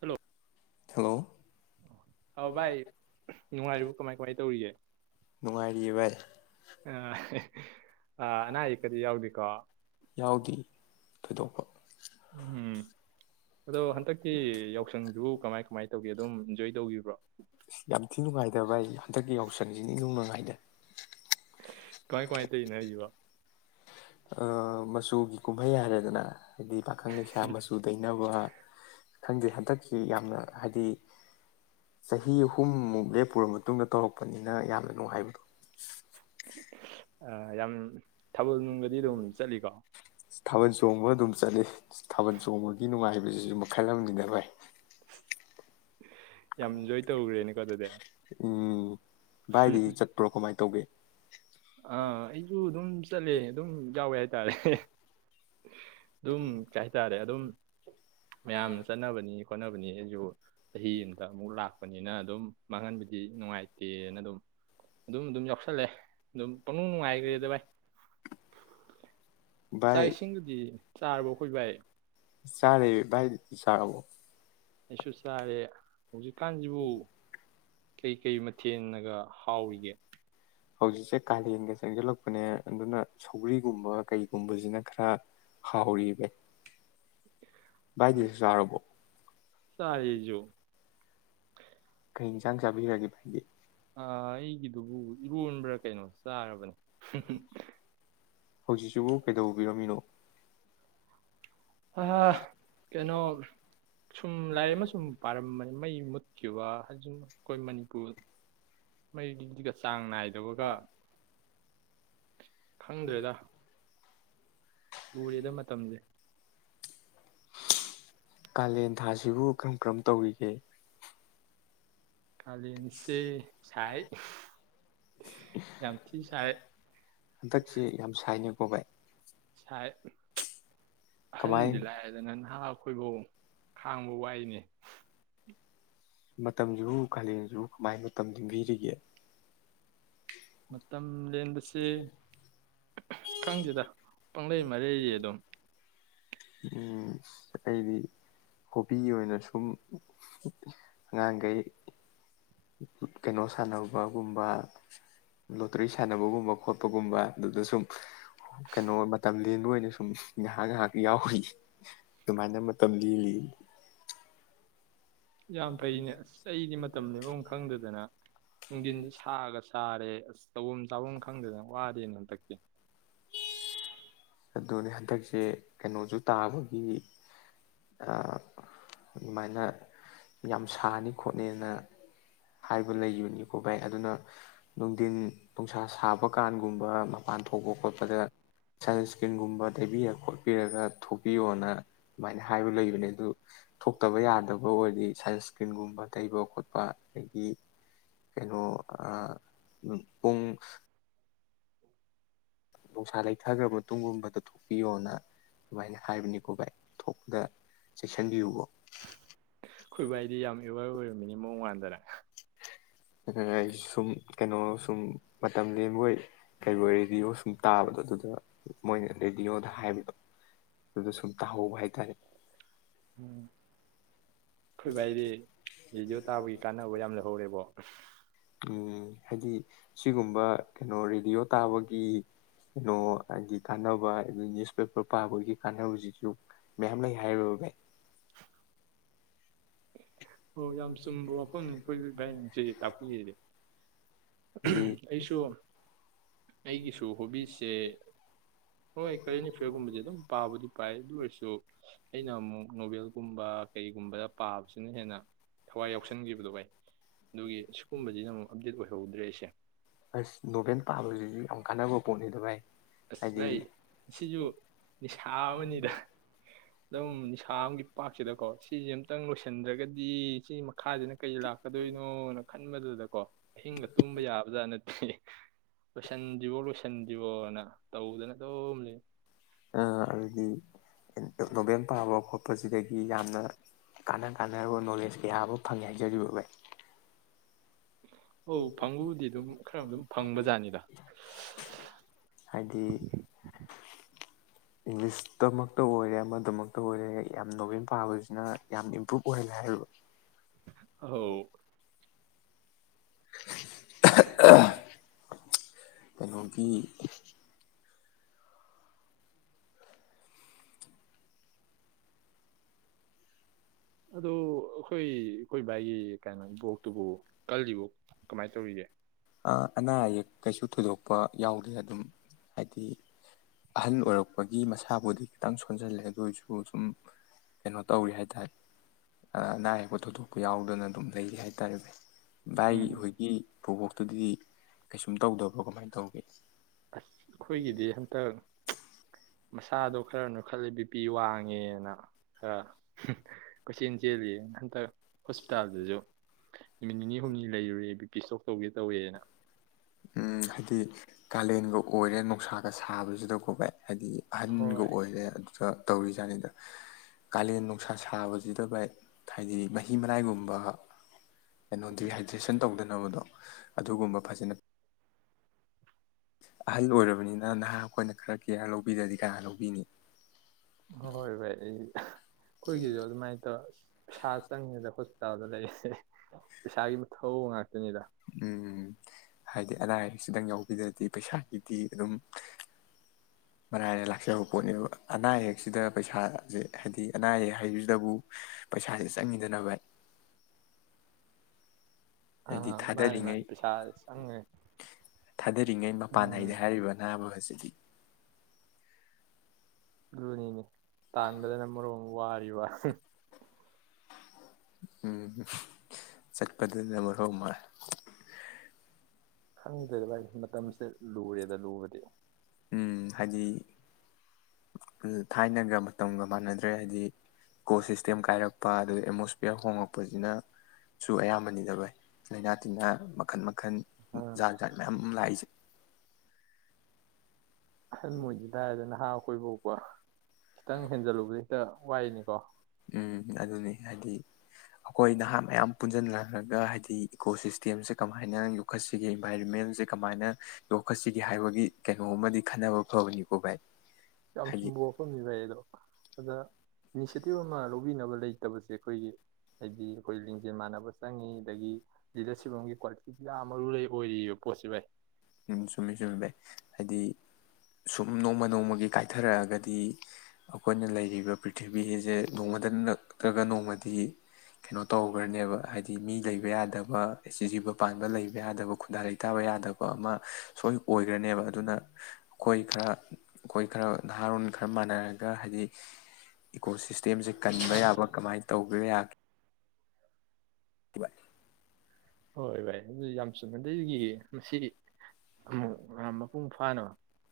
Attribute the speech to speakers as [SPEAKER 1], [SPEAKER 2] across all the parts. [SPEAKER 1] Hello
[SPEAKER 2] hello
[SPEAKER 1] ꯑꯥꯎ ꯚꯥꯏ ꯅꯨꯡꯉꯥꯏꯔꯤꯕ ꯀꯃꯥꯏ ꯀꯃꯥꯏ ꯇꯧꯔꯤꯒꯦ
[SPEAKER 2] ꯅꯨꯡꯉꯥꯏꯔꯤꯌꯦ ꯚꯥꯏ
[SPEAKER 1] ꯑ ꯑ ꯅꯥ ꯑꯩ ꯀꯗꯤ ꯌꯥꯎꯗꯤꯀꯣ
[SPEAKER 2] ꯌꯥꯎꯗꯦ ꯊꯣꯏꯗꯣꯛꯄ
[SPEAKER 1] ꯎꯝ ꯑꯗꯣ ꯍꯟꯗꯛꯀꯤ ꯌꯥꯎꯁꯪꯗꯨ ꯀꯃꯥꯏ ꯀꯃꯥꯏꯅ ꯇꯧꯒꯦ ꯑꯗꯨꯝ ꯏꯟꯖꯣꯏ ꯇꯧꯕꯕ꯭ꯔꯣ
[SPEAKER 2] ꯑ ꯌꯥꯝ ꯊꯤ ꯅꯨꯡꯉꯥꯏꯗꯕ ꯑꯩ ꯍꯟꯗꯛꯀꯤ ꯌꯥꯎꯁꯪꯁꯤꯅꯤꯅꯨꯡ ꯅꯨꯡꯉꯥꯏꯗꯕ
[SPEAKER 1] ꯀꯉꯥꯏ ꯀꯉꯥꯏ ꯇ ꯏꯅ ꯌ ꯋꯥ
[SPEAKER 2] ꯃꯆꯨꯒꯤ ꯀꯨꯝꯍꯩ ꯍꯥꯏꯔꯦꯗꯅ ꯍꯥꯏꯗꯤ ꯄꯥꯈꯪ ꯂꯩꯁꯥ ꯃꯆꯨ ꯇꯩꯅꯕ ꯑꯗꯨꯒ ꯈꯪꯗꯩ ꯍꯟꯗꯛꯀꯤ ꯌꯥꯝꯅ ꯍꯥꯏꯗꯤ ꯆꯍꯤ ꯑꯍꯨꯝ ꯃꯨꯛꯂꯦ ꯄꯨꯔꯝꯃ ꯃꯇꯨꯡꯗ ꯇꯧꯔꯛꯄꯅꯤꯅ ꯌꯥꯝꯅ ꯅꯨꯡꯉꯥꯏꯕꯗꯣ
[SPEAKER 1] ꯑ ꯌꯥꯝ ꯊꯥꯕꯜ ꯅꯨꯡꯒꯗꯤ ꯑꯗꯨꯝ ꯆꯠꯂꯤꯀꯣ
[SPEAKER 2] ꯊꯥꯕꯜ ꯆꯣꯡꯕ ꯑꯗꯨꯝ ꯆꯠꯂꯤ ꯊꯥꯕꯜ ꯆꯣꯡꯕꯒꯤ ꯅꯨꯡꯉꯥꯏꯕꯁꯤꯁꯨ ꯃꯈꯜ ꯑꯃꯅꯤꯅ ꯚꯥꯏ
[SPEAKER 1] ꯌꯥꯝꯏꯟꯖꯣꯏ ꯇꯧꯈ꯭ꯔꯦꯅꯦꯀꯣ ꯑꯗꯨꯗꯤ
[SPEAKER 2] ꯎꯝ ꯥꯏꯗꯤ ꯆꯠꯄ꯭ꯔꯣ ꯀꯃꯥꯏ ꯇꯧꯒꯦ
[SPEAKER 1] ꯑ ꯑꯩꯁꯨ ꯑꯗꯨꯝ ꯆꯠꯂꯦ ꯑꯗꯨꯝ ꯌꯥꯎꯋꯦ ꯍꯥꯏꯇꯥꯔꯦ ꯑꯗꯨꯝ ꯀꯩ ꯍꯥꯏꯇꯥꯔꯦ ꯑꯗꯨꯝ ꯃꯌꯥꯝꯅ ꯆꯠꯅꯕꯅꯤ ꯈꯣꯠꯅꯕꯅꯤ ꯑꯩꯁꯨ ꯆꯍꯤ ꯑꯃꯇ ꯑꯃꯨꯛ ꯂꯥꯛꯄꯅꯤꯅ ꯑꯗꯨꯝ ꯃꯥꯡꯍꯟꯕꯗꯤ ꯅꯨꯡꯉꯥꯏꯇꯦꯅ ꯑꯗꯨꯝ ꯑꯗꯨꯝ ꯑꯗꯨꯝ ꯌꯥꯎꯁꯜꯂꯦ ꯑꯗꯨꯝ ꯄꯅꯨꯡ ꯅꯨꯡꯉꯥꯏꯈ꯭ꯔꯦꯗ ꯚꯏ ꯆꯥꯛ
[SPEAKER 2] ꯚꯥꯏ
[SPEAKER 1] ꯏꯁꯤꯡꯗꯨꯗꯤ ꯆꯥꯔꯕ ꯑꯩꯈꯣꯏ ꯚꯥꯏ
[SPEAKER 2] ꯆꯔꯦ ꯚꯥꯏ ꯆꯔꯕ
[SPEAKER 1] ꯁꯨꯁꯔꯦ ꯍꯧꯖꯤꯛꯀꯥꯟꯁꯤꯕꯨ ꯀꯩꯀꯩ ꯃꯊꯦꯜꯅꯒ ꯍꯥꯎꯔꯤꯒꯦ
[SPEAKER 2] ꯍꯧꯖꯤꯁꯦ ꯀꯂꯤ ꯌꯦꯡꯒꯦꯁ ꯆꯪꯁꯤꯜꯂꯛꯄꯅꯦ ꯑꯗꯨꯅ ꯁꯧꯒ꯭ꯔꯤꯒꯨꯝꯕ ꯀꯩꯒꯨꯝꯕꯁꯤꯅ ꯈꯔ ꯍꯥꯎꯔꯤꯕ ꯥꯏꯗꯤ ꯆꯔꯔꯕꯣ
[SPEAKER 1] ꯇꯥꯔꯦꯖꯣ
[SPEAKER 2] ꯀꯩ ꯢꯟꯖꯥꯡ ꯆꯥꯕꯤꯔꯒꯦ [unintelligible]
[SPEAKER 1] ꯑꯥ ꯑꯩꯒꯤ ꯗꯨꯕꯨ ꯏꯔꯣꯟꯕ꯭ꯔꯥ ꯀꯩꯅꯣ ꯆꯥꯔꯕꯅꯦ ꯍꯨꯡ-ꯍꯨꯡ꯫
[SPEAKER 2] ꯍꯧꯖꯤꯛꯁꯤꯕꯨ ꯀꯩꯗꯧꯕꯤꯔꯝꯃꯤꯅꯣ?
[SPEAKER 1] ꯍꯥ-ꯍꯥ ꯀꯩꯅꯣ ꯁꯨꯝ ꯂꯥꯢꯔꯤꯛ ꯑꯃ ꯁꯨꯝ ꯄꯥꯔꯝꯕꯅꯤ ꯃꯩ ꯃꯨꯠ ꯀ꯭ꯌꯨꯕꯥ ꯑꯗꯨ ꯑꯈꯣꯏ ꯃꯅꯤꯄꯨꯔ ꯃꯩꯗꯤ ꯁꯤꯒ ꯆꯥꯡ ꯅꯥꯏꯗꯕꯒ ꯈꯪꯗ꯭ꯔꯦꯗꯥ꯫ ꯎꯔꯦꯗ ꯃꯇꯝꯖꯦ [inaudible]
[SPEAKER 2] ꯀꯥꯂꯦꯟ ꯊꯥꯁꯤꯕꯨ ꯀꯔꯝ-ꯀꯔꯝ ꯇꯧꯔꯤꯒꯦ?
[SPEAKER 1] ꯀꯥꯂꯦꯟꯁꯦ ꯁꯥꯏ ꯌꯥꯝ ꯊꯤ ꯁꯥꯏ꯫
[SPEAKER 2] ꯀꯣꯥ ꯕꯥꯏ?
[SPEAKER 1] ꯁꯥꯏ
[SPEAKER 2] ꯀꯃꯥꯏ
[SPEAKER 1] ꯑꯍꯟꯗꯤ ꯂꯩꯏꯔꯗꯅ ꯍꯥꯅꯥ ꯑꯩꯈꯣꯏꯕꯧ ꯈꯥꯡꯕ ꯋꯥꯏꯅꯦ
[SPEAKER 2] ꯃꯇꯝꯖꯤꯕꯨ ꯀꯥꯂꯦꯟꯖꯤꯕꯨ ꯀꯃꯥꯏꯅ ꯃꯇꯝ ꯂꯤꯟꯕꯤꯔꯤꯒꯦ
[SPEAKER 1] ꯃꯇꯝ ꯂꯦꯟꯕꯁꯦ ꯈꯪꯗꯦꯗ ꯄꯥꯂꯩ ꯃꯔꯩꯌꯦ ꯑꯗꯨꯝ
[SPEAKER 2] ꯎꯝ ꯑꯗꯩꯗꯤ ꯍꯣꯕꯤ ꯑꯣꯏꯅ ꯁꯨꯝ ꯑꯉꯥꯡꯒꯩ ꯀꯩꯅꯣ ꯁꯥꯟꯅꯕꯒꯨꯝꯕ ꯂꯣꯇ꯭ꯔꯤ ꯁꯥꯟꯅꯕꯒꯨꯝꯕ ꯈꯣꯠꯄꯒꯨꯝꯕ ꯑꯗꯨꯗ ꯁꯨꯝ ꯀꯅꯣ ꯃꯇꯝ ꯂꯦꯟꯕ ꯑꯣꯏꯅ ꯁꯨꯝ ꯉꯥꯏꯍꯥꯛ-ꯉꯥꯏꯍꯥꯛ ꯌꯥꯎꯔꯤꯌꯦ ꯑꯗꯨꯃꯥꯏꯅ ꯃꯇꯝ ꯂꯦꯜꯂꯤ
[SPEAKER 1] ꯌꯥꯝ ꯐꯩꯅꯦ ꯑꯁ ꯑꯩꯗꯤ ꯃꯇꯝ ꯂꯦꯟꯕꯝ ꯈꯪꯗꯗꯅ ꯅꯨꯡꯗꯤꯟ ꯁꯥꯒꯥ ꯁꯥ ꯁꯥꯔꯦ ꯑꯁ ꯇꯩꯕꯝ ꯆꯥꯕꯝ ꯈꯪꯗꯗꯅ ꯋꯥꯔꯦ ꯍꯟꯗꯛꯇꯤ
[SPEAKER 2] ꯑꯗꯨꯅꯤ ꯍꯟꯗꯛꯁꯦ ꯀꯩꯅꯣꯖꯨ ꯇꯥꯕꯒꯤ ꯑꯥ ꯑꯗꯨꯃꯥꯏꯅ ꯌꯥꯝ ꯁꯥꯅꯤ ꯈꯣꯠꯅꯦꯅ ꯍꯥꯏꯕ ꯂꯩꯕꯅꯤꯀꯣ ꯚꯥꯏ ꯑꯗꯨꯅ ꯅꯨꯡꯗꯤꯟ ꯅꯨꯡꯁꯥ ꯁꯥꯕ ꯀꯥꯟꯒꯨꯝꯕ ꯃꯄꯥꯟ ꯊꯣꯛꯄ ꯈꯣꯠꯄꯗ ꯏꯁꯀꯤꯟꯒꯨꯝꯕ ꯇꯩꯕꯤꯔ ꯈꯣꯠꯄꯤꯔꯒ ꯊꯣꯛꯄꯤꯌꯣꯅ ꯑꯗꯨꯃꯥꯏꯅ ꯍꯥꯏꯕ ꯂꯩꯕꯅꯦ ꯑꯗꯨ ꯊꯣꯛꯇꯕ ꯌꯥꯗꯕ ꯑꯣꯏꯔꯗꯤ ꯁꯟ ꯏꯁꯀ꯭ꯔꯤꯟꯒꯨꯝꯕ ꯇꯩꯕ ꯈꯣꯠꯄ ꯑꯗꯒꯤ ꯀꯩꯅꯣ ꯑꯥ ꯄꯨꯡ ꯅꯨꯡꯁꯥ ꯂꯩꯊꯒ꯭ꯔꯥꯕ ꯇꯨꯡꯒꯨꯝꯕꯗ ꯊꯣꯛꯄꯤꯌꯣꯅ ꯑꯗꯨꯃꯥꯏꯅ ꯍꯥꯏꯕꯅꯤꯀꯣ ꯚꯥꯏ ꯊꯣꯛꯄꯗ ꯆꯦꯛꯁꯤꯟꯕꯤꯌꯨꯀꯣ
[SPEAKER 1] ꯑꯩꯈꯣꯏ ꯚꯥꯏꯗꯤ ꯌꯥꯝ ꯑꯦꯋꯦ꯭ꯔ ꯑꯣꯏꯔꯝꯃꯤ ꯃꯑꯣꯡ ꯃꯥꯟꯗꯅ
[SPEAKER 2] ꯒꯔꯥꯏ ꯁꯨꯝ ꯀꯩꯅꯣ ꯁꯨꯝ ꯃꯇꯝ ꯂꯦꯟꯕꯣꯏ ꯀꯩꯕꯣꯏ ꯔꯦꯗꯤꯑꯣ ꯁꯨꯝ ꯇꯥꯕꯗꯣ ꯑꯗꯨꯗ ꯃꯣꯏ ꯔꯦꯗꯤꯑꯣꯗ ꯍꯥꯏꯕꯗꯣ ꯑꯗꯨꯗ ꯁꯨꯝ ꯇꯥꯍꯧꯕ ꯍꯥꯏ ꯇꯥꯔꯦ
[SPEAKER 1] ꯎꯝ ꯑꯩꯈꯣꯏ ꯚꯥꯏꯗꯤ ꯔꯦꯗꯤꯑꯣ ꯇꯥꯕꯒꯤ ꯀꯥꯟꯅꯕ ꯌꯥꯝ ꯂꯧꯍꯧꯔꯦꯕꯣ
[SPEAKER 2] ꯎꯝ ꯍꯥꯏꯗꯤ ꯁꯤꯒꯨꯝꯕ ꯀꯩꯅꯣ ꯔꯦꯗꯤꯑꯣ ꯇꯥꯕꯒꯤ ꯀꯩꯅꯣ ꯍꯥꯏꯗꯤ ꯀꯥꯟꯅꯕ ꯅ꯭ꯌꯨꯁꯄꯦꯄꯔ ꯄꯥꯕꯒꯤ ꯀꯥꯟꯅꯕꯁꯤꯁꯨ ꯃꯌꯥꯝ ꯂꯩ ꯍꯥꯏꯔꯔꯣꯏꯒꯦ
[SPEAKER 1] ꯍꯣ ꯌꯥꯝ ꯆꯨꯝꯕ ꯋꯥꯐꯝꯅꯤ ꯑꯩꯈꯣꯏ ꯚꯥꯏꯅꯤꯁꯤ ꯇꯥꯛꯄꯤꯔꯤꯁꯤ ꯑꯩꯁꯨ ꯑꯩꯒꯤꯁꯨ ꯍꯣꯕꯤꯁꯦ ꯍꯣꯏ ꯀꯥꯔꯦꯟ ꯑꯦꯐꯤꯌꯔꯒꯨꯝꯕꯁꯦ ꯑꯗꯨꯝ ꯄꯥꯕꯨꯗꯤ ꯄꯥꯏ ꯑꯗꯨꯑꯣꯏꯁꯨ ꯑꯩꯅꯃꯨꯛ ꯅꯣꯕꯦꯜꯒꯨꯝꯕ ꯑ ꯀꯩꯒꯨꯝꯕꯗ ꯄꯥꯕꯁꯤꯅ ꯍꯦꯟꯅ ꯊꯋꯥꯏ ꯌꯥꯎꯁꯟꯈꯤꯕꯗꯣ ꯚꯥꯏ ꯑꯗꯨꯒꯤ ꯁꯤꯒꯨꯝꯕꯁꯤꯅ ꯑꯃꯨꯛ ꯑꯞꯗꯦꯠ ꯑꯣꯏ
[SPEAKER 2] ꯑꯁ ꯅꯣꯕꯦꯟ ꯄꯥꯂꯣꯏꯖꯤ ꯑꯩ ꯌꯥꯝ ꯀꯥꯟꯅꯕ ꯄꯣꯠꯅꯤꯗ ꯚꯥꯏ
[SPEAKER 1] ꯑꯁ
[SPEAKER 2] ꯍꯥꯏꯗꯤ
[SPEAKER 1] ꯚꯩ ꯁꯤꯖꯨ ꯅꯤꯁꯥ ꯑꯃꯅꯤꯗ ꯑꯗꯨꯝ ꯅꯤꯁꯥ ꯑꯃꯒꯤ ꯄꯥꯛꯁꯤꯗꯀꯣ ꯁꯤꯁꯦ ꯑꯝꯇꯪ ꯂꯣꯏꯁꯤ ꯁꯤꯟꯗ꯭ꯔꯒꯗꯤ ꯁꯤ ꯃꯈꯥꯗꯅ ꯀꯩ ꯂꯥꯛꯀꯗꯣꯏꯅꯣꯅ ꯈꯟꯕꯗꯨꯗꯀꯣ ꯑꯍꯤꯡꯒ ꯇꯨꯝꯕ ꯌꯥꯕꯖꯥꯠ ꯅꯠꯇꯦ ꯂꯣꯏꯁꯤꯟꯗꯔꯤꯕꯣ ꯂꯣꯏꯁꯤꯟꯗꯤꯕꯣꯅ ꯇꯧꯗꯅ ꯑꯗꯨꯝ ꯂꯩ
[SPEAKER 2] ꯑ ꯑꯗꯨꯗꯤ ꯅꯣꯕꯦꯜ ꯄꯥꯕ ꯈꯣꯠꯄꯁꯤꯗꯤ ꯑꯩ ꯌꯥꯝꯅ ꯀꯥꯟꯅ ꯀꯥꯟꯅꯔꯕ ꯅꯣꯂꯦꯖ ꯀꯌꯥ ꯑꯃ ꯐꯪꯉꯦ ꯍꯥꯏꯖꯔꯤꯕ ꯚꯥꯏ
[SPEAKER 1] ꯑꯧ ꯐꯪꯕꯕꯨꯗꯤ ꯑꯗꯨꯝ ꯈꯔ ꯑꯗꯨꯝ ꯐꯪꯕꯖꯥꯠꯅꯤꯗ
[SPEAKER 2] ꯍꯥꯏꯗꯤ ꯏꯪꯂꯤꯁꯇꯃꯛꯇ ꯑꯣꯏꯔꯦ ꯑꯃꯗꯃꯛꯇ ꯑꯣꯏꯔꯦ ꯌꯥꯝ ꯅꯣꯚꯦꯜ ꯄꯥꯕꯁꯤꯅ ꯌꯥꯝ ꯏꯝꯄ꯭ꯔꯨꯞ ꯑꯣꯏꯍꯜꯂꯦ ꯍꯥꯏꯔꯤꯕ
[SPEAKER 1] ꯑꯧ
[SPEAKER 2] ꯑꯥ ꯀꯩꯅꯣꯒꯤ
[SPEAKER 1] ꯑꯗꯣ ꯑꯩꯈꯣꯏ ꯑꯩꯈꯣꯏ ꯚꯥꯏꯒꯤ ꯀꯩꯅꯣ ꯏꯕꯣꯛꯇꯨꯕꯨ ꯀꯜꯂꯤꯕꯣ ꯀꯃꯥꯏ ꯇꯧꯔꯤꯒꯦ
[SPEAKER 2] ꯑ ꯑꯅꯥ ꯑꯌꯦꯛ ꯀꯩꯁꯨ ꯊꯣꯏꯗꯣꯛꯄ ꯌꯥꯎꯗꯦ ꯑꯗꯨꯝ ꯍꯥꯏꯗꯤ ꯑꯍꯟ ꯑꯣꯏꯔꯛꯄꯒꯤ ꯃꯁ ꯃꯁꯥꯕꯨꯗꯤ ꯈꯤꯇꯪ ꯁꯣꯟꯖꯜꯂꯦ ꯑꯗꯨꯑꯣ ꯑꯣꯏꯁꯨ ꯁꯨꯝ ꯀꯩꯅꯣ ꯇꯧꯔꯤ ꯍꯥꯏꯇꯥꯔꯦ ꯑꯅꯥ ꯑꯌꯦꯛꯄ ꯊꯣꯗꯣꯛꯄ ꯌꯥꯎꯗꯅ ꯑꯗꯨꯝ ꯂꯩꯔꯤ ꯍꯥꯏꯇꯥꯔꯦ ꯐꯩ ꯚꯥꯏ
[SPEAKER 1] ꯎꯝ
[SPEAKER 2] ꯍꯣꯏꯒꯤ ꯕꯣꯕꯣꯛ ꯑꯗꯨꯗꯤ ꯀꯩꯁꯨꯝ ꯇꯧꯗꯕ꯭ꯔꯣ ꯀꯃꯥꯏ ꯇꯧꯒꯦ
[SPEAKER 1] ꯑꯁ ꯑꯩꯈꯣꯏꯒꯤꯗꯤ ꯍꯟꯇꯛ ꯃꯁꯥꯗꯣ ꯈꯔꯅ ꯅꯣꯏꯈꯠꯂꯦꯕꯤ ꯄꯤ ꯋꯥꯡꯉꯦꯅ ꯈ ꯀꯣꯏꯆꯦꯟ ꯆꯦꯜꯂꯤꯌꯦ ꯍꯟꯇꯛ ꯍꯣꯁꯄꯤꯇꯥꯜꯗꯁꯨ ꯅꯨꯃꯤꯠ ꯅꯤꯅꯤ ꯍꯨꯝꯅꯤ ꯂꯩꯔꯨꯔꯦ ꯕꯤꯄꯤ ꯏꯁꯇꯣꯛ ꯇꯧꯒꯦ ꯇꯧꯋꯦꯅ
[SPEAKER 2] ꯎꯝ ꯍꯥꯏꯗꯤ ꯀꯥꯂꯦꯟꯒ ꯑꯣꯏꯔꯦ ꯅꯣꯡꯁꯥꯒ ꯁꯥꯕꯁꯤꯗꯀꯣ ꯚꯥꯏ ꯍꯥꯏꯗꯤ ꯑꯍꯟꯒ
[SPEAKER 1] ꯍꯣꯏ
[SPEAKER 2] ꯑꯣꯏꯔꯦ ꯆ ꯇꯧꯔꯤꯖꯥꯠꯅꯤꯗ ꯀꯥꯂꯦꯟ ꯅꯨꯡꯁꯥ ꯁꯥꯕꯁꯤꯗ ꯚꯥꯏ ꯍꯥꯏꯗꯤ ꯃꯍꯤ ꯃꯅꯥꯥꯏꯒꯨꯝꯕ ꯀꯩꯅꯣ ꯗꯤꯍꯥꯏꯗ꯭ꯔꯦꯁꯟ ꯇꯧꯗꯅꯕꯗꯣ ꯑꯗꯨꯒꯨꯝꯕ ꯐꯖꯅ ꯑꯍꯜ ꯑꯣꯏꯔꯕꯅꯤꯅ ꯅꯍꯥ ꯑꯩꯈꯣꯏꯅ ꯈꯔ ꯀꯤꯌꯥꯔ ꯂꯧꯕꯤꯗ꯭ꯔꯗꯤ ꯀꯅꯥ ꯂꯧꯕꯤꯅꯤ
[SPEAKER 1] ꯍꯣꯍꯣꯏ ꯚꯥꯏ ꯑꯩ ꯑꯩꯈꯣꯏꯒꯤꯁꯨ ꯑꯗꯨꯃꯥꯏ ꯇꯧ ꯄꯩꯁꯥ ꯆꯪꯉꯤꯗ ꯇꯗ ꯂꯩ [unintelligible] ꯄꯩꯁꯥꯒꯤ ꯃꯊꯧ ꯉꯥꯛ
[SPEAKER 2] ꯎꯝ ꯍꯥꯏꯗꯤ ꯑꯅꯥ ꯑꯌꯦꯛꯁꯤꯗꯪ ꯌꯥꯎꯕꯤꯗ꯭ꯔꯗꯤ ꯄꯩꯁꯥꯒꯤꯗꯤ ꯑꯗꯨꯝ ꯃꯔꯥꯏꯅ ꯂꯥꯛꯆꯕ ꯄꯣꯠꯅꯦꯕ ꯑꯅꯥ ꯑꯌꯦꯛꯁꯤꯗ ꯄꯩꯁꯥꯁꯦ ꯍꯥꯏꯗꯤ ꯑꯅꯥ ꯑꯌꯦꯛ ꯍꯩꯢꯖꯤꯗꯕꯨ ꯄꯩꯁꯥꯁꯦ ꯆꯪꯉꯤꯗꯅ ꯕꯥꯏ ꯍꯥꯏꯗꯤ
[SPEAKER 1] ꯑꯥ ꯃꯥꯅꯤ
[SPEAKER 2] ꯊꯥꯗꯔꯤꯉꯩ
[SPEAKER 1] ꯃꯥꯅꯤ ꯄꯩꯁꯥ ꯆꯪꯉꯦ
[SPEAKER 2] ꯊꯥꯗꯔꯤꯉꯩ ꯃꯄꯥꯟ
[SPEAKER 1] ꯎꯝ
[SPEAKER 2] ꯅꯥꯏꯗꯦ ꯍꯥꯏꯔꯤꯕ ꯑꯅꯥꯕꯁꯤꯗꯤ꯫
[SPEAKER 1] ꯑꯗꯨꯅꯤꯅꯦ꯫ ꯇꯥꯟꯕꯗꯅ ꯃꯔꯣꯟꯃ ꯋꯥꯔꯤ [unintelligible]
[SPEAKER 2] ꯎꯝ ꯆꯠꯄꯗꯨꯅ ꯃꯔꯣꯝꯃꯥ
[SPEAKER 1] ꯈꯪꯗ꯭ꯔꯦꯗ ꯚꯥꯏ ꯃꯇꯝꯁꯦ ꯂꯨꯔꯦꯗ ꯂꯨꯕꯗꯤ
[SPEAKER 2] ꯎꯝ ꯍꯥꯏꯗꯤ ꯊꯥꯏꯅꯒ ꯃꯇꯝꯒ ꯃꯥꯟꯅꯗ꯭ꯔꯦ ꯍꯥꯏꯗꯤ ꯢꯀꯣꯁꯤꯁꯇꯦꯝ ꯀꯥꯏꯔꯛꯄ ꯑꯗꯨ ꯑꯦꯠꯃꯣꯁꯄꯤꯌꯥꯔ ꯍꯣꯉꯛꯄꯁꯤꯅꯁꯨ ꯑꯌꯥꯝꯕꯅꯤꯗ ꯕꯥꯢ ꯂꯥꯏꯅꯥ ꯇꯤꯟꯅꯥ ꯃꯈꯜ ꯃꯈ ꯃꯈꯟ
[SPEAKER 1] ꯑꯥ
[SPEAKER 2] ꯖꯥꯠ ꯖꯥꯠ ꯃꯌꯥꯝ ꯑꯃ ꯂꯥꯛꯏꯁꯦ꯫
[SPEAKER 1] ꯑꯍꯟ ꯃꯣꯏꯗꯤ ꯂꯥꯏꯔꯗꯅ ꯅꯍꯥ ꯑꯩꯈꯣꯢꯕꯨꯛ ꯋꯥ ꯈꯤꯇꯪ ꯍꯦꯟꯖꯜꯂꯨꯕꯖꯤꯗ ꯋꯥꯏꯅꯦ ꯀꯣ꯫
[SPEAKER 2] ꯎꯝ ꯑꯗꯨꯅꯤ ꯍꯥꯏꯗꯤ ꯑꯩꯈꯣꯏ ꯅꯍꯥ ꯃꯌꯥꯝ ꯄꯨꯟꯖꯟꯅ ꯔꯒ ꯍꯥꯏꯗꯤ ꯏꯀꯣ ꯁꯤꯁꯇꯦꯝꯁꯦ ꯀꯃꯥꯏꯅ ꯌꯣꯛꯈꯠꯁꯤꯒꯦ ꯏꯟꯚꯥꯏꯔꯣꯟꯃꯦꯟꯁꯦ ꯀꯃꯥꯏꯅ ꯌꯣꯛꯈꯠꯁꯤꯒꯦ ꯍꯥꯏꯕꯒꯤ ꯀꯩꯅꯣꯃꯗꯤ ꯈꯟꯅꯕ ꯐꯕꯅꯤꯀꯣ ꯚꯥꯏ꯫
[SPEAKER 1] ꯌꯥꯝꯝ
[SPEAKER 2] ꯍꯥꯏꯗꯤ
[SPEAKER 1] ꯆꯨꯝꯕ ꯋꯥꯐꯝꯅꯤ ꯕꯥꯏ ꯑꯗꯣ꯫ ꯑꯗ ꯏꯅꯤꯁꯦꯇꯤꯚ ꯑꯃ ꯂꯧꯕꯤꯅꯕ ꯂꯩ ꯂꯩꯇꯕꯁꯦ ꯑꯩꯈꯣꯏꯒꯤ ꯍꯥꯏꯗꯤ ꯑꯩꯈꯣꯏ ꯂꯤꯡꯖꯦꯜ ꯃꯥꯟꯅꯕ ꯆꯪꯉꯤ ꯑꯗꯒꯤ ꯂꯤꯗꯔꯁꯤꯞ ꯑꯃꯒꯤ ꯀ꯭ꯋꯥꯂꯤꯇꯤ ꯌꯥꯝ ꯃꯔꯨ ꯂꯣꯏ ꯑꯣꯏꯔꯤꯌꯦꯕ ꯄꯣꯠꯁꯦ ꯕꯥꯏ ꯫
[SPEAKER 2] ꯎꯝ ꯆꯨꯝꯃꯤ ꯆꯨꯝꯃꯤ ꯚꯥꯏ ꯍꯥꯏꯗꯤ ꯁꯨꯝ ꯅꯣꯡꯃ ꯅꯣꯡꯃꯒꯤ ꯀꯥꯏꯊꯔꯛꯑꯒꯗꯤ ꯑꯩꯈꯣꯏꯅ ꯂꯩꯔꯤꯕ ꯄ꯭ꯔꯤꯊꯤꯕꯤꯁꯦ ꯅꯣꯡꯃꯗ ꯅꯠꯇ꯭ꯔꯒ ꯅꯣꯡꯃꯗꯤ ꯀꯩꯅꯣ ꯇꯧꯈ꯭ꯔꯅꯦꯕ ꯍꯥꯏꯗꯤ ꯃꯤ ꯂꯩꯕ ꯌꯥꯗꯕ ꯖꯤꯕ ꯄꯥꯟꯕ ꯂꯩꯕ ꯌꯥꯗꯕ ꯈꯨꯟꯗꯥ ꯂꯩꯇꯥꯕ ꯌꯥꯗꯕ ꯑꯃ ꯁꯣꯏ ꯑꯣꯏꯈ꯭ꯔꯅꯦꯕ ꯑꯗꯨꯅ ꯑꯩꯈꯣꯏ ꯈꯔ ꯑꯩꯈꯣꯏ ꯈꯔ ꯅꯍꯥꯔꯣꯟ ꯈꯔ ꯃꯥꯟꯅꯔ ꯍꯥꯏꯗꯤ ꯏꯀꯣꯁꯤꯁ ꯁꯇꯦꯝꯁꯦ ꯀꯟꯕ ꯌꯥꯕ ꯀꯃꯥꯏ ꯇꯧ [unintelligible] [unintelligible] ꯕꯥꯏ
[SPEAKER 1] ꯍꯣꯏ ꯚꯥꯏ ꯑꯗꯨ ꯌꯥꯝ ꯆꯨꯝꯃꯤ ꯃꯁꯤ ꯑꯃꯨꯛ ꯃꯄꯨꯡ ꯐꯥꯅ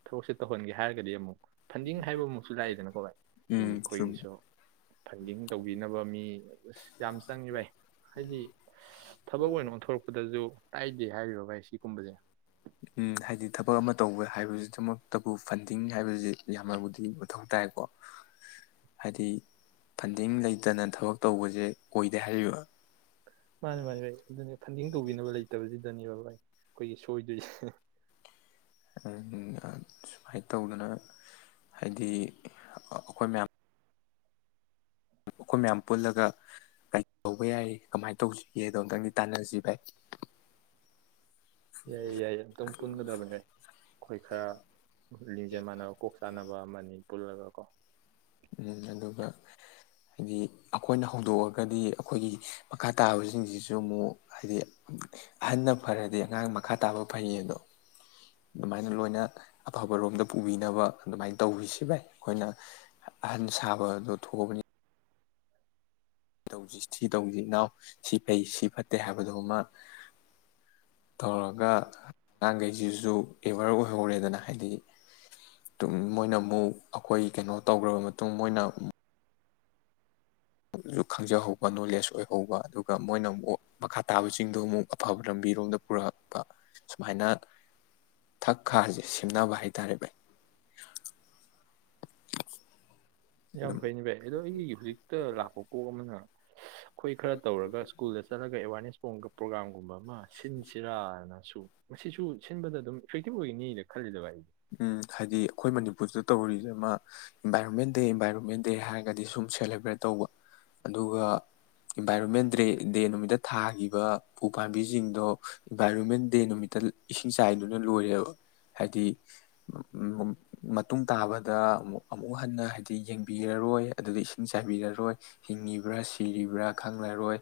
[SPEAKER 1] ꯊꯕꯛꯁꯦ ꯇꯧꯍꯟꯒꯦ ꯍꯥꯏꯔꯒꯗꯤ ꯑꯃꯨꯛ ꯐꯟꯗꯤꯡ ꯍꯥꯏꯕ ꯃꯨꯛꯁꯨ ꯂꯥꯛꯑꯦꯗꯅꯀꯣ ꯚꯥꯏ ꯎꯝ ꯑꯩꯈꯣꯏꯒꯤꯁꯨ ꯐꯟꯗꯤꯡ ꯇꯧꯕꯤꯅꯕ ꯃꯤ ꯑꯁ ꯌꯥꯝ ꯆꯪꯉꯤ ꯚꯥꯏ ꯍꯥꯏꯗꯤ ꯊꯕꯛ ꯑꯣꯏꯅ ꯑꯣꯟꯊꯣꯔꯛꯄꯗꯁꯨ ꯀꯥꯏꯗꯦ ꯍꯥꯏꯔꯤꯕ ꯚꯥꯏꯁꯤ꯫ ꯀꯨꯝꯕꯖꯦ꯫
[SPEAKER 2] ꯎꯝ ꯍꯥꯏꯗꯤ ꯊꯕꯛ ꯑꯃ ꯇꯧꯕ ꯍꯥꯏꯕꯁꯤꯗꯃꯛꯇꯕꯨ ꯐꯟꯗꯤꯡ ꯍꯥꯏꯕꯁꯤ ꯌꯥꯝꯅꯕꯨꯗꯤ ꯃꯊꯧ ꯇꯥꯏꯀꯣ ꯍꯥꯏꯗꯤ ꯐꯟꯗꯤꯡ ꯂꯩꯇꯅ ꯊꯕꯛ ꯇꯧꯕꯁꯦ ꯑꯣꯏꯗꯦ ꯍꯥꯏꯔꯤꯕ꯫
[SPEAKER 1] ꯃꯥꯅꯤ ꯃꯥꯅꯤ ꯚꯥꯏ ꯑꯗꯨꯅꯤ ꯐꯟꯗꯤꯡ ꯇꯧꯕꯤꯅꯕ ꯂꯩꯇꯕꯁꯤꯗꯅꯦꯕ ꯚꯥꯏ꯫ ꯑꯩꯈꯣꯏꯒꯤ ꯁꯣꯏꯗꯣꯏꯁꯦ꯫
[SPEAKER 2] [unintelligible] ꯁꯨꯃꯥꯏꯅ ꯇꯧꯗꯅ ꯍꯥꯏꯗꯤ ꯑꯩꯈꯣꯏ ꯃꯌꯥꯝ꯫ ꯑꯩꯈꯣꯏ ꯃꯌꯥꯝ ꯄꯨꯜꯂꯒ ꯀꯩ ꯇꯧꯕ ꯌꯥꯏ ꯀꯃꯥꯏꯅ ꯇꯧꯁꯤꯒꯦꯗꯣ ꯑꯝꯇꯪꯗꯤ ꯇꯥꯟꯅꯁꯤ ꯚꯥꯏ꯫
[SPEAKER 1] ꯌꯥꯏ ꯌꯥꯏꯌꯦ ꯑꯝꯇꯪ ꯄꯨꯟꯒꯗꯕꯅꯦ ꯑꯩꯈꯣꯏ ꯈꯔ ꯂꯤꯡꯖꯦꯜ ꯃꯥꯟꯅꯕ ꯀꯣꯛ ꯆꯥꯅꯕ ꯑꯃꯅꯤ ꯄꯨꯜꯂꯒ ꯀꯣ꯫
[SPEAKER 2] ꯎꯝ ꯑꯗꯨꯒ ꯍꯥꯏꯗꯤ ꯑꯩꯈꯣꯏꯅ ꯍꯧꯗꯣꯛꯑꯒꯗꯤ ꯑꯩꯈꯣꯏꯒꯤ ꯃꯈꯥ ꯇꯥꯕꯁꯤꯡꯁꯤꯁꯨ ꯑꯃꯨꯛ ꯍꯥꯏꯗꯤ ꯑꯍꯟꯅ ꯐꯔꯗꯤ ꯑꯉꯥꯡ ꯃꯈꯥ ꯇꯥꯕ ꯐꯩꯌꯦ ꯑꯗꯣ ꯑꯗꯨꯃꯥꯏꯅ ꯂꯣꯏꯅ ꯑꯐꯕꯔꯣꯝꯗ ꯄꯨꯕꯤꯅꯕ ꯑꯗꯨꯃꯥꯏꯅ ꯇꯧꯕꯤꯁꯤ ꯚꯥꯏ ꯑꯩꯈꯣꯏꯅ꯫ ꯑꯍꯟ ꯁꯥꯕꯗꯣ ꯊꯣꯛꯑꯕꯅꯤ꯫ ꯁꯤ ꯇꯧꯁꯤ ꯁꯤ ꯇꯧꯁꯤ ꯏꯅꯥꯎ ꯁꯤ ꯐꯩ ꯁꯤ ꯐꯠꯇꯦ ꯍꯥꯏꯕꯗꯃ ꯇꯧꯔꯒ ꯑꯉꯥꯡꯈꯩꯁꯤꯁꯨ ꯑꯦꯋꯥꯦꯔ ꯑꯣꯏꯍꯧꯔꯦꯗꯅ ꯍꯥꯏꯗꯤ ꯃꯣꯏꯅ ꯑꯃꯨꯛ꯫ ꯑꯩꯈꯣꯏ ꯀꯩꯅꯣ ꯇꯧꯈ꯭ꯔꯕ ꯃꯇꯨꯡ꯫ ꯃꯇꯨꯡ ꯃꯣꯏꯅ꯫ [unintelligible] ꯈꯪꯖꯍꯧꯕ ꯅꯣꯂꯦꯖ ꯑꯣꯏꯍꯧꯕ ꯑꯗꯨꯒ ꯃꯣꯏꯅ ꯑꯃꯨꯛ ꯃꯈꯥ ꯇꯥꯕꯁꯤꯡꯗꯣ ꯑꯃꯨꯛ ꯑꯐꯕ ꯂꯝꯕꯤꯔꯣꯝꯗ ꯄꯨꯔꯛꯄ ꯁꯨꯃꯥꯏꯅ ꯊꯛ ꯈꯥꯁꯦ ꯁꯦꯝꯅꯕ ꯍꯥꯏ ꯇꯥꯔꯦ ꯚꯥꯏ꯫ ꯑꯗꯨ
[SPEAKER 1] ꯌꯥꯝ ꯐꯩꯅꯤ ꯚꯥꯏ ꯑꯗꯣ ꯑꯩꯒꯤ ꯍꯧꯖꯤꯛꯇ ꯂꯥꯛꯄ ꯀꯣꯛ ꯑꯃꯅ꯫ ꯑꯩꯈꯣꯏ ꯈꯔ ꯇꯧꯔꯒ ꯁ꯭ꯀꯨꯜꯗ ꯆꯠꯂꯒ ꯑꯦꯋꯥꯔꯅꯦꯁ꯫ [unintelligible] ꯄꯨ꯭ꯔꯣꯒꯥꯝꯒꯨꯝꯕꯃ꯫ ꯁꯤꯟꯁꯤꯔꯥꯅ ꯁꯨꯝ꯫ ꯃꯁꯤꯁꯨ ꯁꯤꯟꯕꯗ ꯑꯗꯨꯝ ꯏꯐꯦꯛꯇꯤꯕ ꯑꯣꯏꯒꯅꯤꯅ ꯈꯜꯂꯤꯗ ꯚꯥꯏ ꯑꯩꯗꯤ
[SPEAKER 2] ꯎꯝ ꯍꯥꯏꯗꯤ ꯑꯩꯈꯣꯏ ꯃꯅꯤꯄꯨꫪꯁꯤꯗ ꯇꯧꯔꯤꯁꯤ ꯑꯃ ꯏꯟꯚꯥꯏꯔꯣꯟꯃꯦꯟ ꯗꯦ ꯏꯟꯚꯥꯏꯔꯣꯟꯃꯦꯟ ꯗꯦ ꯍꯥꯏꯔꯒꯗꯤ ꯁꯨꯝ ꯁꯦꯂꯦꯕ꯭ꯔꯦꯠ ꯇꯧꯕ ꯑꯗꯨꯒ꯫ ꯏꯟꯚꯥꯏꯔꯣꯟꯃꯦꯟ ꯗꯦ ꯗꯦ ꯅꯨꯃꯤꯠꯇ ꯊꯥ꯫ [unintelligible] ꯎ ꯄꯥꯝꯕꯤꯁꯤꯡꯗꯣ ꯏꯟꯚꯥꯏꯔꯣꯟꯃꯦꯟ ꯗꯦ ꯅꯨꯃꯤꯠꯇ ꯏꯁꯤꯡ ꯆꯥꯏꯗꯨꯅ ꯂꯣꯏꯔꯦꯕ ꯍꯥꯏꯗꯤ꯫ ꯃꯇꯨꯡ ꯇꯥꯕꯗ ꯑꯃꯨ ꯑꯃꯨꯛ ꯍꯟꯅ ꯍꯥꯏꯗꯤ ꯌꯦꯡꯕꯤꯔꯔꯣꯏ ꯑꯗꯨꯗ ꯏꯁꯤꯡ ꯆꯥꯏꯕꯤꯔꯔꯣꯏ ꯍꯤꯡꯉꯤꯕ꯭ꯔꯥ ꯁꯤꯔꯤꯕ꯭ꯔꯥ ꯈꯪꯂꯔꯣꯏ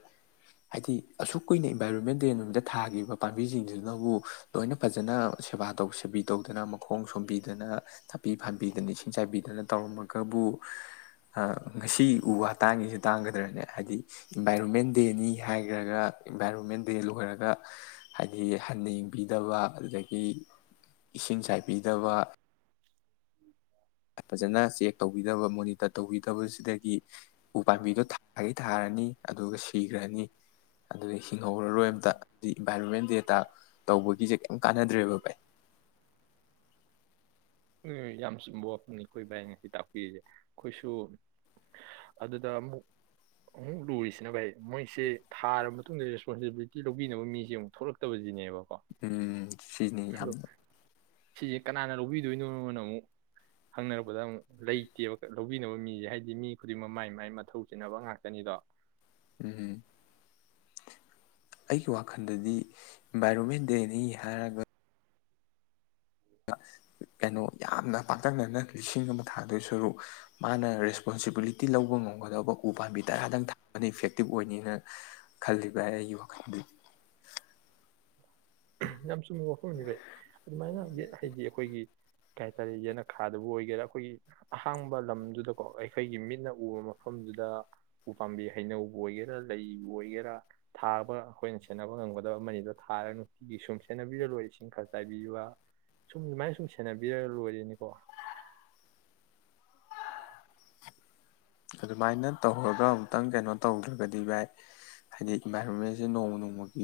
[SPEAKER 2] ꯍꯥꯏꯗꯤ ꯑꯁꯨꯛ ꯀꯨꯏꯅ ꯏꯟꯚꯥꯏꯔꯣꯟꯃꯦꯟ ꯗꯦ ꯅꯨꯃꯤꯠꯇ ꯊꯥꯈꯤꯕ ꯄꯥꯝꯕꯤꯁꯤꯡꯁꯤꯅꯕꯨ ꯂꯣꯏꯅ ꯐꯖꯅ ꯁꯦꯕꯥ ꯇꯧ ꯁꯦꯕꯤ ꯇꯧꯗꯅ ꯑꯃꯨ꯫ ꯃꯈꯣꯡ ꯁꯣꯝꯕꯤꯗꯅ ꯅꯥꯄꯤ ꯐꯟꯕꯤꯗꯅ ꯏꯁꯤꯡ ꯆꯥꯏꯕꯤꯗꯅ ꯇꯧꯔꯝꯃꯒꯕꯨ ꯉꯁꯤ ꯎ ꯋꯥ ꯇꯥꯡꯉꯁꯤ ꯇꯥꯡꯒꯗ꯭ꯔꯅꯦ ꯍꯥꯏꯗꯤ꯫ ꯏꯟꯚꯥꯏꯔꯣꯟꯃꯦꯟ ꯗꯦꯅꯤ꯫ ꯍꯥꯏꯈ꯭ꯔꯒ ꯏꯟꯚꯥꯏꯔꯣꯟꯃꯦꯟ ꯗꯦ ꯂꯣꯏꯔꯒ ꯍꯥꯏꯗꯤ ꯍꯟꯅ ꯌꯦꯡꯕꯤꯗꯕ ꯑꯗꯨꯗꯒꯤ ꯏꯁꯤꯡ ꯆꯥꯏꯕꯤ꯫ ꯕꯤꯗꯕ꯫ ꯐꯖꯅ ꯆꯦꯛ ꯇꯧꯕꯤꯗꯕ ꯃꯣꯅꯤꯇꫪ ꯇꯧꯕꯤꯗꯕꯁꯤꯗꯒꯤ ꯎ ꯄꯥꯝꯕꯤꯗꯣ ꯊꯥꯒꯩ ꯊꯥꯔꯅꯤ ꯑꯗꯨꯒ ꯁꯤꯈ꯭ꯔꯅꯤ ꯑꯗꯨꯗꯒꯤ꯫ ꯍꯤꯡꯍꯧꯔꯔꯣꯏ ꯑꯃꯇ ꯍꯥꯏꯗꯤ ꯏꯟꯚꯥꯏꯔꯣꯟꯃꯦꯟ ꯗꯦ ꯇꯧꯕꯒꯤꯁꯦ ꯀꯩꯝ ꯀꯥꯟꯅꯗ꯭ꯔꯦꯕ ꯥꯚꯥꯏ꯫
[SPEAKER 1] ꯌꯥꯝ ꯆꯨꯝꯕ ꯋꯥꯐꯝꯅꯤ ꯑꯩꯈꯣꯏ ꯚꯥꯏ ꯉꯁꯤ ꯇꯥꯛꯄꯤꯔꯤꯁꯦ ꯑꯩꯈꯣꯏꯁꯨ ꯑꯗꯨꯗ ꯑꯃꯨꯛ ꯑꯃꯨꯛ ꯂꯨꯔꯤꯁꯤꯅ ꯚꯥꯏ ꯃꯣꯏꯁꯦ꯫ ꯊꯥꯔꯕ ꯃꯇꯨꯡꯗ꯫ ꯑꯦꯕꯤꯂꯤꯇꯤ ꯂꯧꯕꯤꯅꯕ ꯃꯤꯁꯦ ꯑꯃꯨꯛ ꯊꯣꯛꯂꯛꯇꯕꯁꯤꯅꯦꯕ꯫
[SPEAKER 2] ꯎꯝ ꯁꯤꯅꯤ ꯌꯥꯝꯅ꯫
[SPEAKER 1] ꯁꯤꯁꯦ ꯀꯅꯥꯅ ꯂꯧꯕꯤꯗꯣꯏꯅꯣꯅ ꯑꯃꯨꯛ ꯍꯪꯅꯔꯛꯄꯗ ꯑꯃꯨꯛ꯫ ꯂꯩꯇꯦꯕ꯫ ꯂꯧꯕꯤꯅꯕ ꯃꯤꯁꯦ ꯍꯥꯏꯗꯤ ꯃꯤ ꯈꯨꯗꯤꯡꯃꯛ ꯃꯥꯏ ꯃꯥꯏ ꯃꯊꯧ ꯆꯤꯟꯅꯕ ꯉꯥꯛꯇꯅꯤꯗꯣ꯫
[SPEAKER 2] [unintelligible] ꯑꯩꯒꯤ ꯋꯥꯈꯜꯗꯗꯤ ꯏꯟꯚꯥꯏꯔꯣꯟꯃꯦꯟ ꯗꯦꯅꯤ ꯍꯥꯏꯔꯒ ꯀꯩꯅꯣ ꯌꯥꯝꯅ ꯄꯥꯛꯇꯛꯅꯅ ꯂꯤꯁꯤꯡ ꯑꯃ ꯊꯥꯗꯨꯏ ꯁꯔꯨꯛ ꯃꯥꯅ ꯔꯦꯁꯄꯣꯟꯁꯤꯕꯤꯂꯤꯇꯤ ꯂꯧꯕ ꯉꯝꯒꯗꯕ ꯎ ꯄꯥꯝꯕꯤ ꯇꯔꯥꯗꯪ ꯊꯥꯕꯅꯤ ꯏꯐꯦꯛꯇꯤꯞ ꯑꯣꯏꯅꯤꯅ ꯈꯜꯂꯤꯕ ꯑꯩ ꯑꯩꯒꯤ ꯋꯥꯈꯜꯗꯨꯗꯤ
[SPEAKER 1] ꯌꯥꯝ ꯆꯨꯝꯕ ꯋꯥꯐꯝꯅꯤ ꯚꯥꯏ ꯑꯗꯨꯃꯥꯏꯅ ꯍꯥꯏꯗꯤ ꯑꯩꯈꯣꯏꯒꯤ ꯀꯩ ꯍꯥꯏꯇꯥꯔꯦ ꯌꯦꯅꯈꯥꯗꯕꯨ ꯑꯣꯏꯒꯦꯔꯥ ꯑꯩꯈꯣꯏꯒꯤ ꯑꯍꯥꯡꯕ ꯂꯝꯗꯨꯗꯀꯣ ꯑꯩꯈꯣꯏꯒꯤ ꯃꯤꯠꯅ ꯎꯕ ꯃꯐꯝꯗꯨꯗ ꯎꯄꯥꯥꯝꯕꯤ ꯍꯩꯅꯧ ꯑꯣꯏꯒꯦꯔꯥ ꯂꯩꯕꯨ ꯑꯣꯏꯒꯦꯔꯥ ꯊꯥꯕ ꯑꯩꯈꯣꯏꯅ ꯁꯦꯟꯅꯕ ꯉꯝꯒꯗꯕ ꯑꯃꯅꯤꯗꯣ ꯊꯥꯔꯅ ꯁꯤꯁꯨꯝ ꯁꯦꯅꯕꯤꯔ ꯂꯣꯏꯔꯦ ꯏꯁꯤꯡ ꯈꯔ ꯆꯥꯏ ꯁꯨꯝ ꯑꯗꯨꯃꯥꯏꯅ ꯁꯨꯝ ꯁꯦꯟꯅꯕꯤꯔ ꯂꯣꯏꯔꯅꯦꯀꯣ
[SPEAKER 2] ꯑꯗꯨꯃꯥꯏꯅ ꯇꯧꯔꯒ ꯑꯃꯨꯛꯇꯪ ꯀꯩꯅꯣ ꯇꯧꯗ꯭ꯔꯒꯗꯤ ꯚꯥꯏ ꯍꯥꯏꯗꯤ ꯏꯟꯚꯥꯏꯔꯣꯟꯃꯦꯟꯁꯦ ꯅꯣꯡꯃ ꯅꯣꯡꯃꯒꯤ